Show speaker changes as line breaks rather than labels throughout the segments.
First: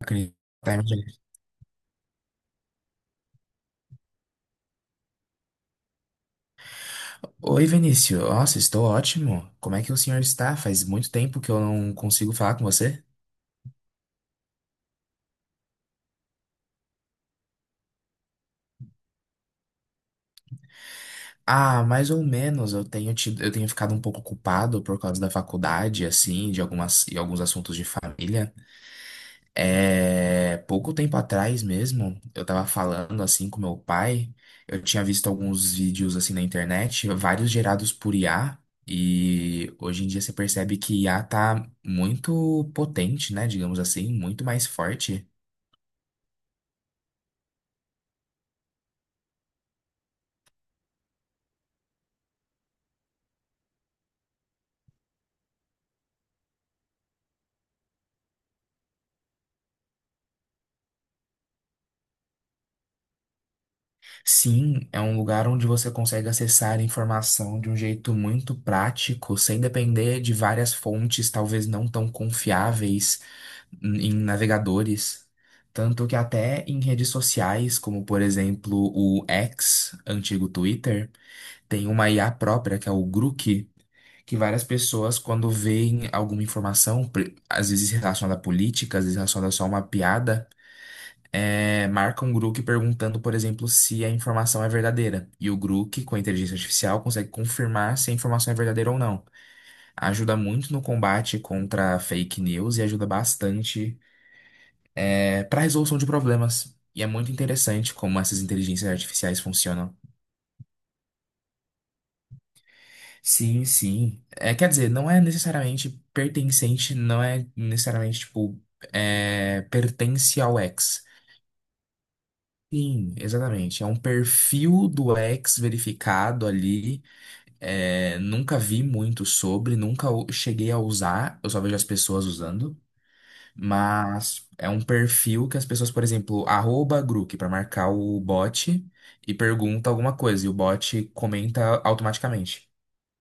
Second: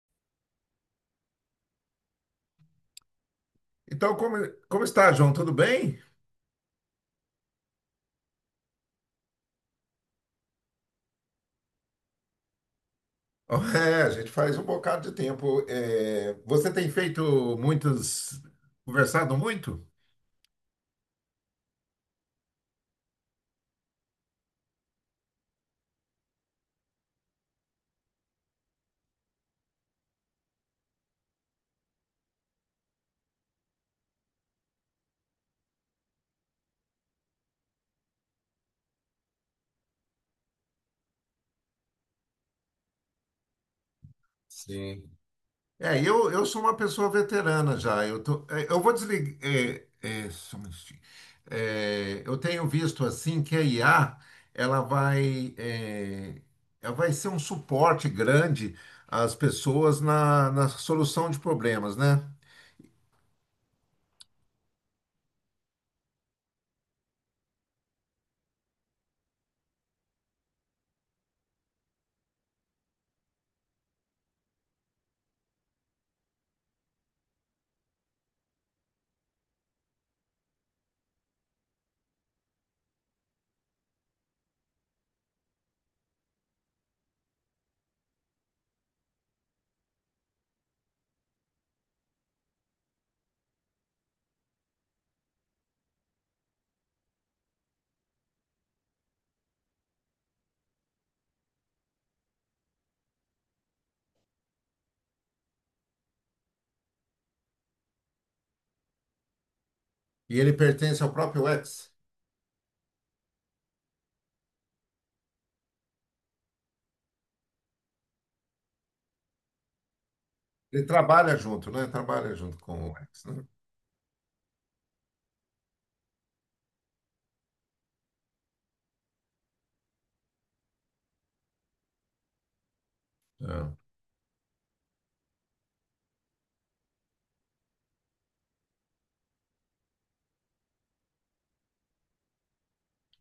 Acredito. Tá.
Então, como está, João? Tudo bem?
Oi, Vinícius. Nossa, estou ótimo. Como é que o senhor está? Faz muito tempo que eu não consigo falar com você.
É, a gente faz um bocado de tempo. É, você tem conversado muito?
Ah, mais ou menos. Eu tenho ficado um pouco ocupado por causa da faculdade, assim, de algumas e alguns assuntos de família. É, pouco tempo atrás mesmo, eu tava falando assim com meu pai, eu tinha visto alguns vídeos assim na internet, vários gerados por IA, e hoje em dia você percebe que IA tá muito potente, né, digamos assim, muito mais
Sim.
forte.
É, eu sou uma pessoa veterana já. Eu vou desligar. Só um minutinho. É, eu tenho visto assim que a IA ela vai, é, ela vai ser um suporte grande às pessoas na solução de problemas, né?
Sim, é um lugar onde você consegue acessar informação de um jeito muito prático, sem depender de várias fontes, talvez não tão confiáveis. Em navegadores, tanto que até em redes sociais, como por exemplo o X, antigo Twitter, tem uma IA própria, que é o Grok, que várias pessoas, quando veem alguma informação, às vezes relacionada à política, às vezes relacionada só a uma piada, marcam o Grok perguntando, por exemplo, se a informação é verdadeira. E o Grok, com a inteligência artificial, consegue confirmar se a informação é verdadeira ou não. Ajuda muito no combate contra fake news e ajuda bastante para resolução de problemas. E é muito interessante como essas inteligências artificiais funcionam.
E ele pertence ao próprio X.
Sim, sim. É, quer dizer, não é necessariamente pertencente, não é necessariamente, tipo, pertence ao
Ele
X.
trabalha junto, né? Trabalha junto com o
Sim,
X, né?
exatamente. É um perfil do X verificado ali. É, nunca vi muito sobre, nunca o- cheguei a usar, eu só vejo as pessoas usando.
É.
Mas é um perfil que as pessoas, por exemplo, arroba Grok para marcar o bot e pergunta alguma coisa e o bot comenta automaticamente.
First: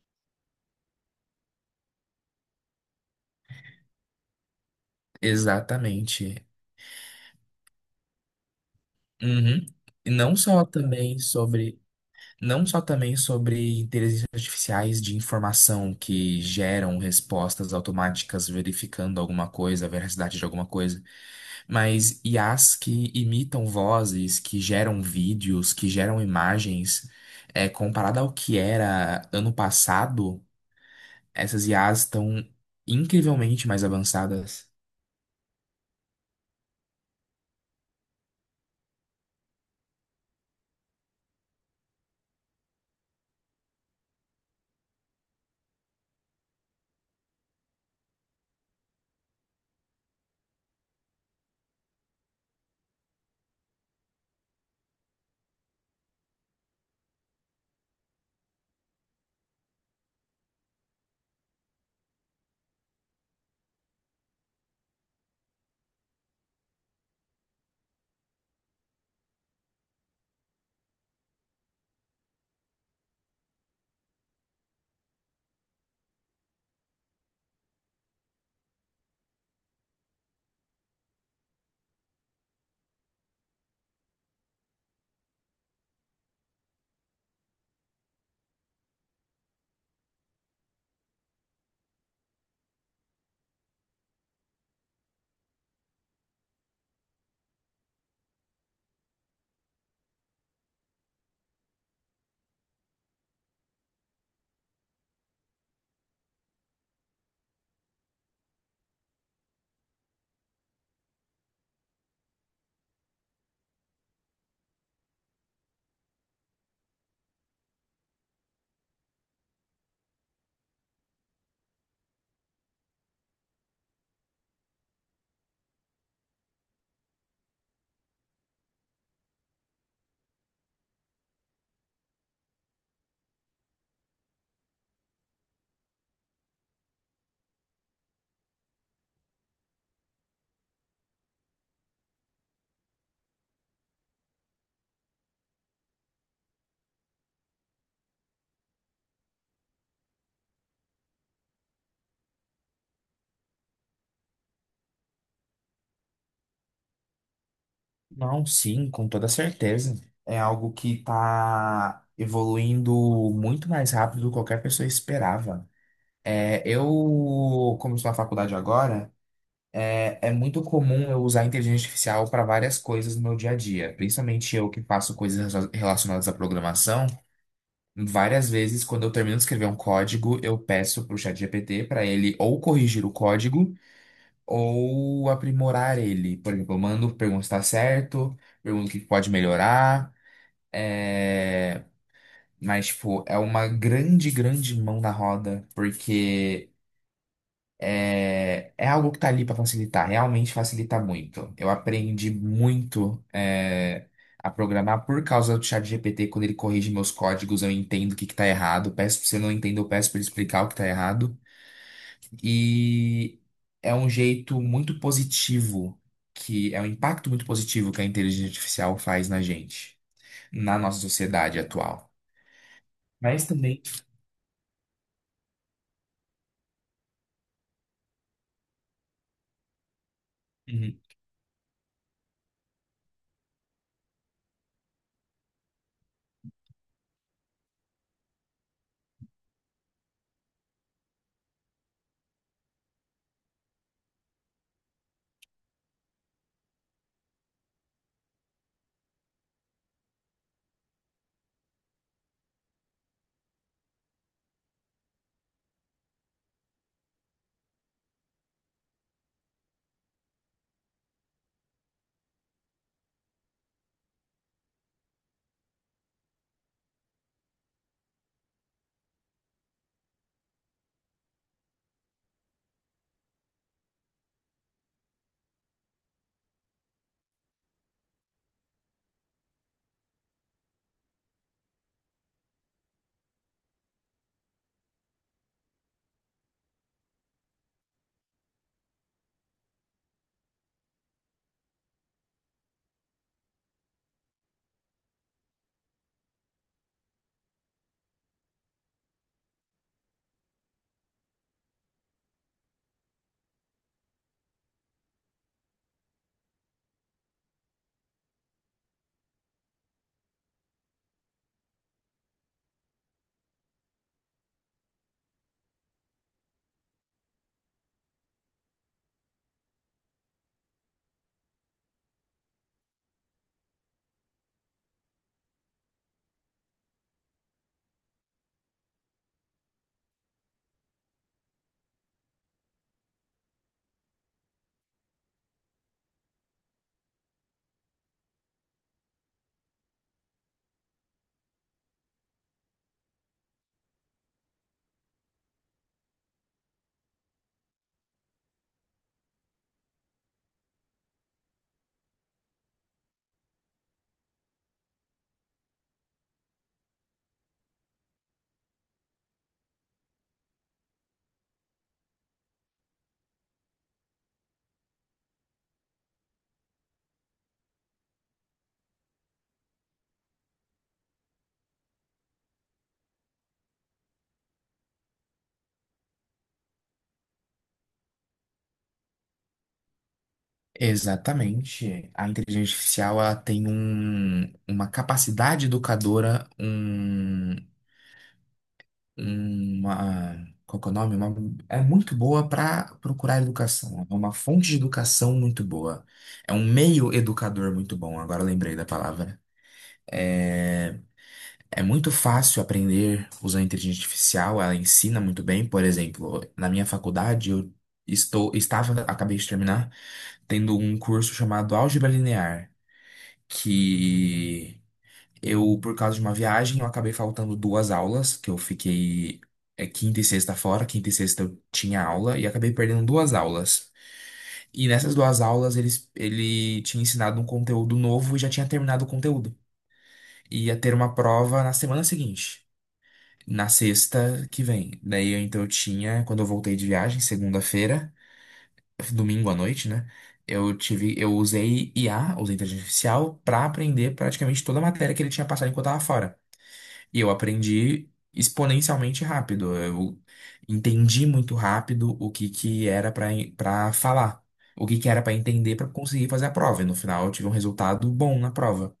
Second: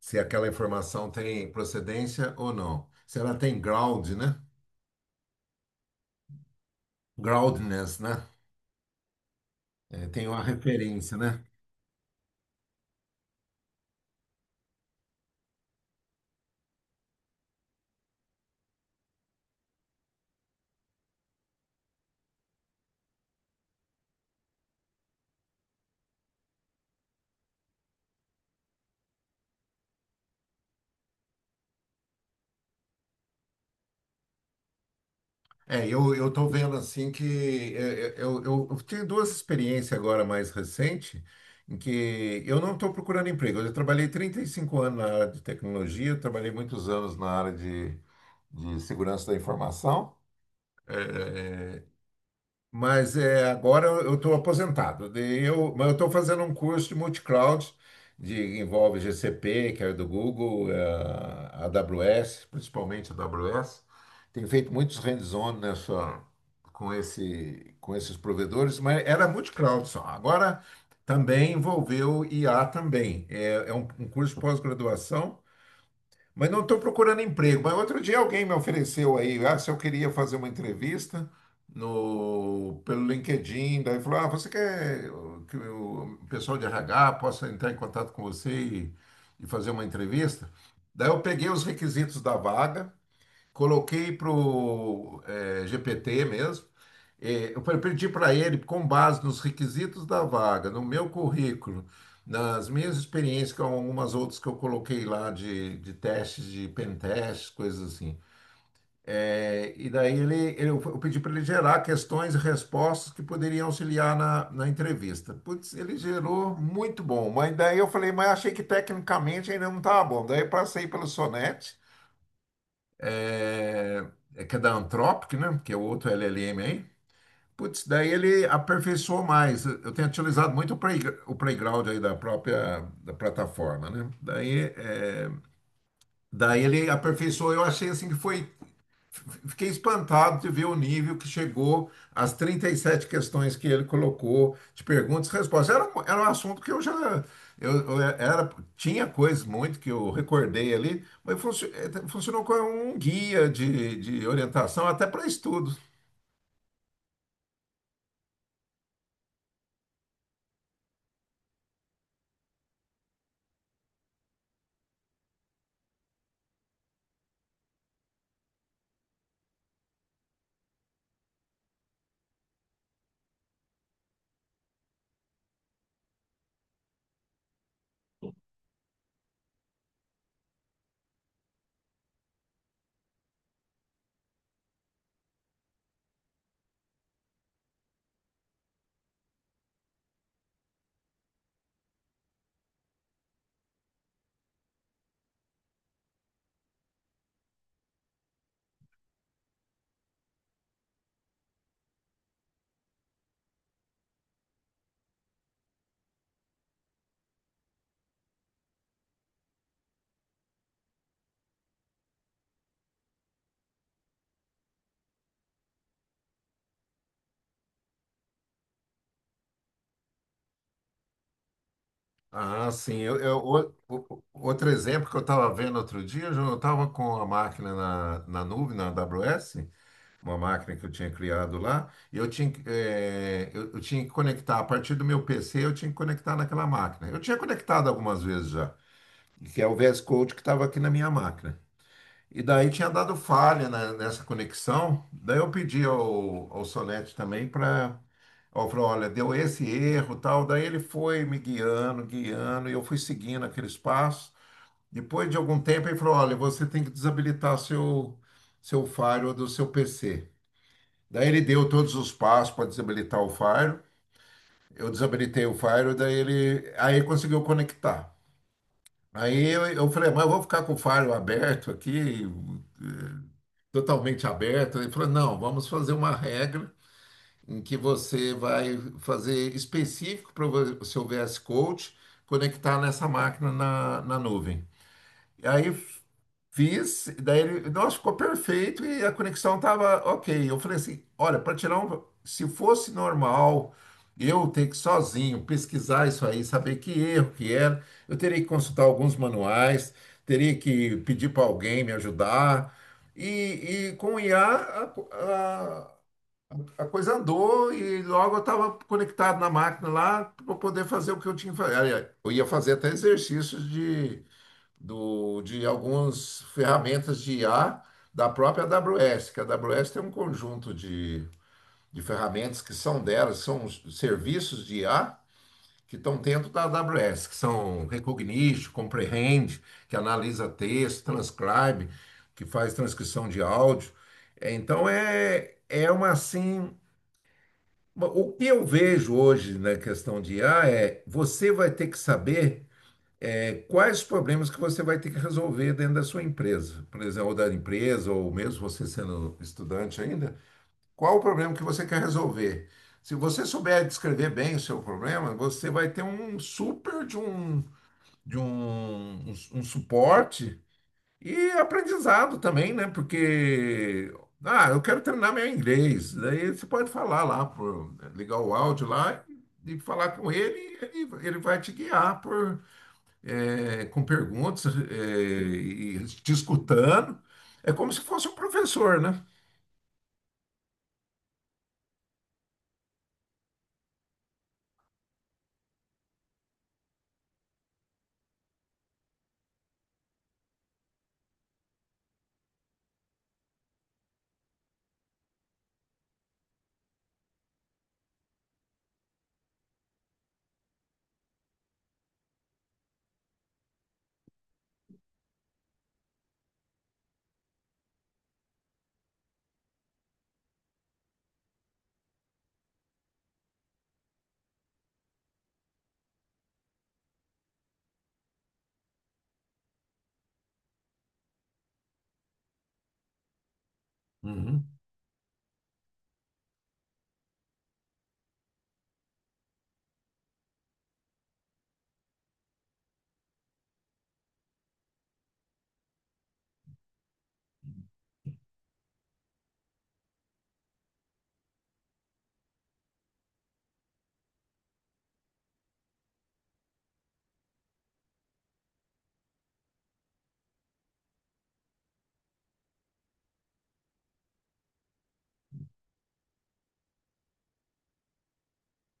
Se aquela informação tem procedência ou não. Se ela tem ground, né?
Exatamente.
Groundness, né?
Uhum.
É,
E
tem
não
uma
só
referência,
também
né?
sobre Não só também sobre inteligências artificiais de informação que geram respostas automáticas verificando alguma coisa, a veracidade de alguma coisa, mas IAs que imitam vozes, que geram vídeos, que geram imagens. É, comparado ao que era ano passado, essas IAs estão incrivelmente mais avançadas.
É, eu tô vendo assim que eu tenho duas experiências agora mais recente em que eu não estou procurando emprego. Eu já trabalhei 35 anos na área de tecnologia, eu trabalhei muitos anos na área de segurança da informação. Mas agora eu estou aposentado. Daí mas eu estou fazendo um curso de multicloud, que envolve GCP, que é do Google, AWS, principalmente a AWS. Tenho feito muitos hands-on nessa, com esses provedores, mas era multicloud só. Agora também envolveu IA também. É, é um curso de pós-graduação, mas não estou procurando emprego. Mas outro dia alguém me ofereceu aí, ah, se eu queria fazer uma entrevista no, pelo LinkedIn. Daí falou, ah, você quer que o pessoal de RH possa entrar em contato com você e fazer uma entrevista? Daí eu peguei os requisitos da vaga. Coloquei para o GPT mesmo. Eu pedi para ele, com base nos requisitos da vaga, no meu currículo, nas minhas experiências com algumas outras que eu coloquei lá de testes, de pen testes, coisas assim. E daí eu pedi para ele gerar questões e respostas que poderiam auxiliar na entrevista. Putz, ele gerou muito bom, mas daí eu falei, mas achei que tecnicamente ainda não estava bom. Daí eu passei pelo Sonnet, é, que é da Anthropic, né? Que é outro LLM aí. Putz, daí ele aperfeiçoou mais. Eu tenho utilizado muito o playground aí da própria da plataforma, né? Daí ele aperfeiçoou. Eu achei assim que foi Fiquei espantado de ver o nível que chegou às 37 questões que ele colocou, de perguntas e respostas. Era um assunto que eu já. Eu, eu era, tinha coisas muito que eu recordei ali, mas funcionou como um guia de orientação até para estudos.
Não, sim, com toda certeza. É algo que está evoluindo muito mais rápido do que qualquer pessoa esperava. É, eu, comecei, estou na faculdade agora, é, é muito comum eu usar a inteligência artificial para várias coisas no meu dia a dia. Principalmente eu que faço coisas relacionadas à programação. Várias vezes, quando eu termino de escrever um código, eu peço para o GPT para ele ou corrigir o código ou aprimorar ele. Por exemplo, eu mando, pergunto se está certo, pergunto o que pode melhorar. é, Mas, tipo, é uma grande mão na roda, porque. É, é algo que tá ali para facilitar, realmente facilita muito. Eu aprendi muito a programar por causa do ChatGPT, quando ele corrige meus códigos, eu entendo o que que tá errado. Peço, se eu não entendo, eu peço para ele explicar o que tá errado. E é um jeito muito positivo, que é um impacto muito positivo que a inteligência artificial faz na gente, na nossa sociedade atual.
Ah, sim. Eu, eu-
Mas
o-
também.
o- outro exemplo que eu estava vendo outro dia, eu estava com a máquina na nuvem, na AWS, uma máquina que eu tinha criado lá, e eu tinha que conectar, a partir do meu PC, eu tinha que conectar naquela máquina. Eu tinha conectado algumas vezes já, que é o VS Code que estava aqui na minha máquina. E daí tinha dado falha nessa conexão, daí eu pedi ao Solete também para. Eu falei, olha, deu esse erro, tal. Daí ele foi me guiando, guiando, e eu fui seguindo aqueles passos. Depois de algum tempo, ele falou, olha, você tem que desabilitar seu firewall do seu PC. Daí ele deu todos os passos para desabilitar o Fire. Eu desabilitei o Fire, daí ele aí conseguiu conectar. Aí eu falei, mas eu vou ficar com o Fire aberto aqui, totalmente aberto. Ele falou, não, vamos fazer uma regra em que você vai fazer específico para o seu VS Code conectar nessa máquina na nuvem. E aí fiz, e daí ele, nossa, ficou perfeito e a conexão tava ok. Eu falei assim, olha, se fosse normal eu ter que sozinho pesquisar isso aí, saber que erro que era, eu teria que consultar alguns manuais, teria que pedir para alguém me ajudar. E com o IA a coisa andou e logo eu estava conectado na máquina lá para poder fazer o que eu tinha que fazer. Aliás, eu ia fazer até exercícios de algumas ferramentas de IA da própria AWS, que a AWS tem um conjunto de ferramentas que são delas, são os serviços de IA que estão dentro da AWS, que são Recognition, Comprehend, que analisa texto, Transcribe, que faz transcrição de áudio. É, então é uma assim. O que eu vejo hoje na questão de IA é você vai ter que saber, quais problemas que você vai ter que resolver dentro da sua empresa? Por exemplo, ou da empresa, ou mesmo você sendo estudante ainda, qual o problema que você quer resolver? Se você souber descrever bem o seu problema, você vai ter um super de um suporte e aprendizado também, né? Porque, ah, eu quero treinar meu inglês. Daí você pode falar lá, ligar o áudio lá e falar com ele, e ele vai te guiar com perguntas, e discutando. É como se fosse um professor, né?
Exatamente. A inteligência artificial ela tem um- uma capacidade educadora, uma, qual que é o nome? É muito boa para procurar educação. É uma fonte de educação muito boa. É um meio educador muito bom. Agora eu lembrei da palavra. É, é muito fácil aprender usando a inteligência artificial, ela ensina muito bem. Por exemplo, na minha faculdade, eu acabei de terminar, tendo um curso chamado Álgebra Linear. Que eu, por causa de uma viagem, eu acabei faltando duas aulas, que eu fiquei quinta e sexta fora, quinta e sexta eu tinha aula e acabei perdendo duas aulas.
Uhum.
E nessas duas aulas ele tinha ensinado um conteúdo novo e já tinha terminado o conteúdo. E ia ter uma prova na semana seguinte, na sexta que vem. Então eu tinha, quando eu voltei de viagem, segunda-feira, domingo à noite, né? Eu usei IA, usei inteligência artificial, pra aprender praticamente toda a matéria que ele tinha passado enquanto eu estava fora. E eu aprendi exponencialmente rápido. Eu entendi muito rápido o que que era pra para falar, o que que era pra entender pra conseguir fazer a prova. E no final eu tive um resultado bom na prova.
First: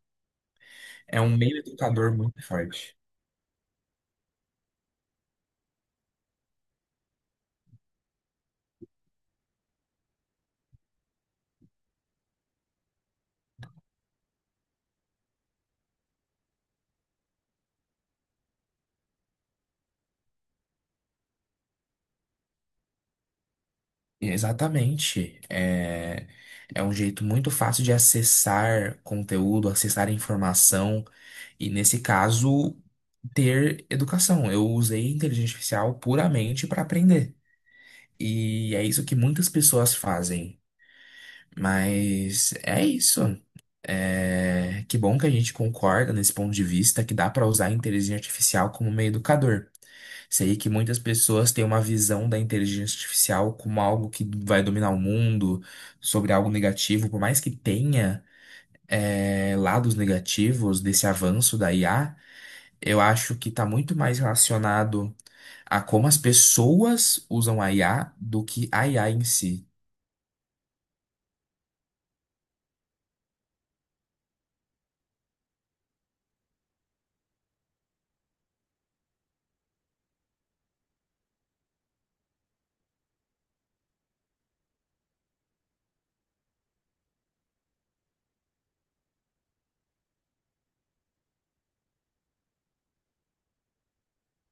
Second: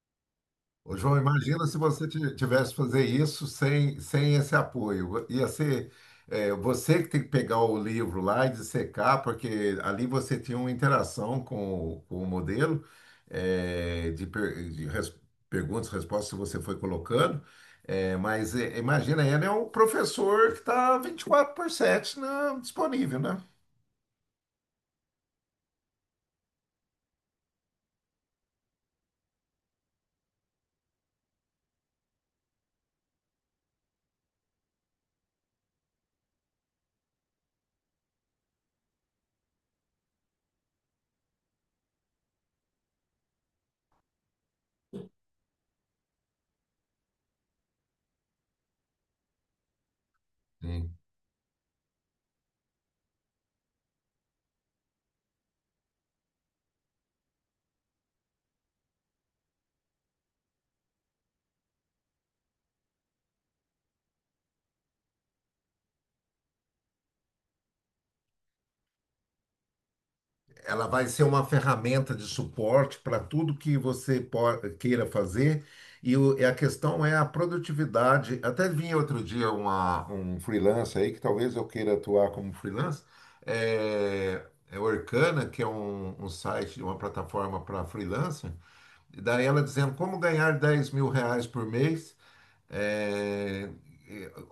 Ô, João,
É um meio
imagina se você
educador muito
tivesse que
forte.
fazer isso sem esse apoio. Você que tem que pegar o livro lá e dissecar, porque ali você tinha uma interação com o modelo, de perguntas, e respostas que você foi colocando. Mas imagina, ele é um professor que está 24/7 disponível, né?
Exatamente. É, é um jeito muito fácil de acessar conteúdo, acessar informação e, nesse caso, ter educação. Eu usei inteligência artificial puramente para aprender. E é isso que muitas pessoas fazem. Mas é isso. É, que bom que a gente concorda nesse ponto de vista que dá para usar a inteligência artificial como meio educador. Sei que
Sim.
muitas pessoas têm uma visão da inteligência artificial como algo que vai dominar o mundo, sobre algo negativo, por mais que tenha lados negativos desse avanço da IA, eu acho que está muito mais relacionado a como as pessoas usam a IA do que a IA em si.
Ela vai ser uma ferramenta de suporte para tudo que você queira fazer. E a questão é a produtividade. Até vi outro dia um freelancer aí, que talvez eu queira atuar como freelancer. É o Orkana, que é um site, uma plataforma para freelancer. E daí ela dizendo como ganhar R$ 10.000 por mês. é,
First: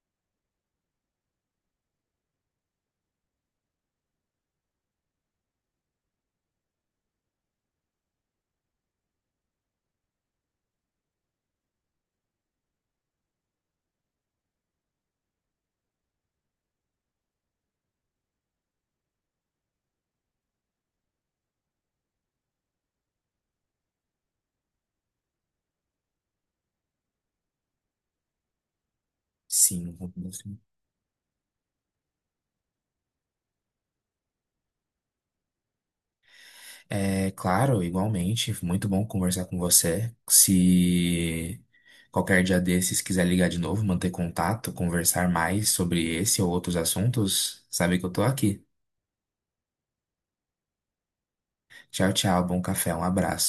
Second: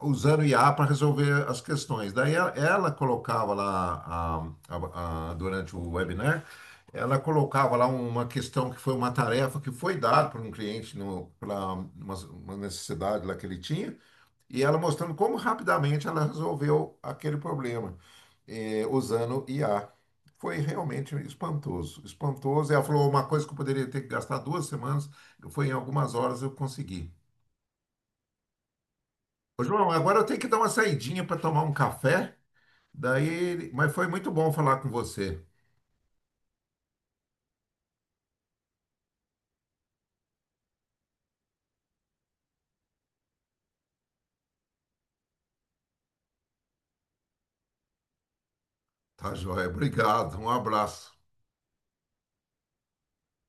Usando IA para resolver as questões. Daí ela colocava lá, durante o webinar, ela colocava lá uma questão que foi uma tarefa que foi dada por um cliente, para uma necessidade lá que ele tinha, e ela mostrando como rapidamente ela resolveu aquele problema, usando IA. Foi realmente espantoso, espantoso. Ela falou uma coisa que eu poderia ter que gastar 2 semanas, foi em algumas horas eu consegui. Ô, João,
Sim.
agora eu tenho que dar uma saidinha para tomar um café. Daí, mas foi muito bom falar com você.
É claro, igualmente, muito bom conversar com você. Se qualquer dia desses quiser ligar de novo, manter contato, conversar mais sobre esse ou outros assuntos, sabe que eu tô aqui.
Tá, joia? Obrigado. Um abraço.
Tchau, tchau, bom café, um abraço.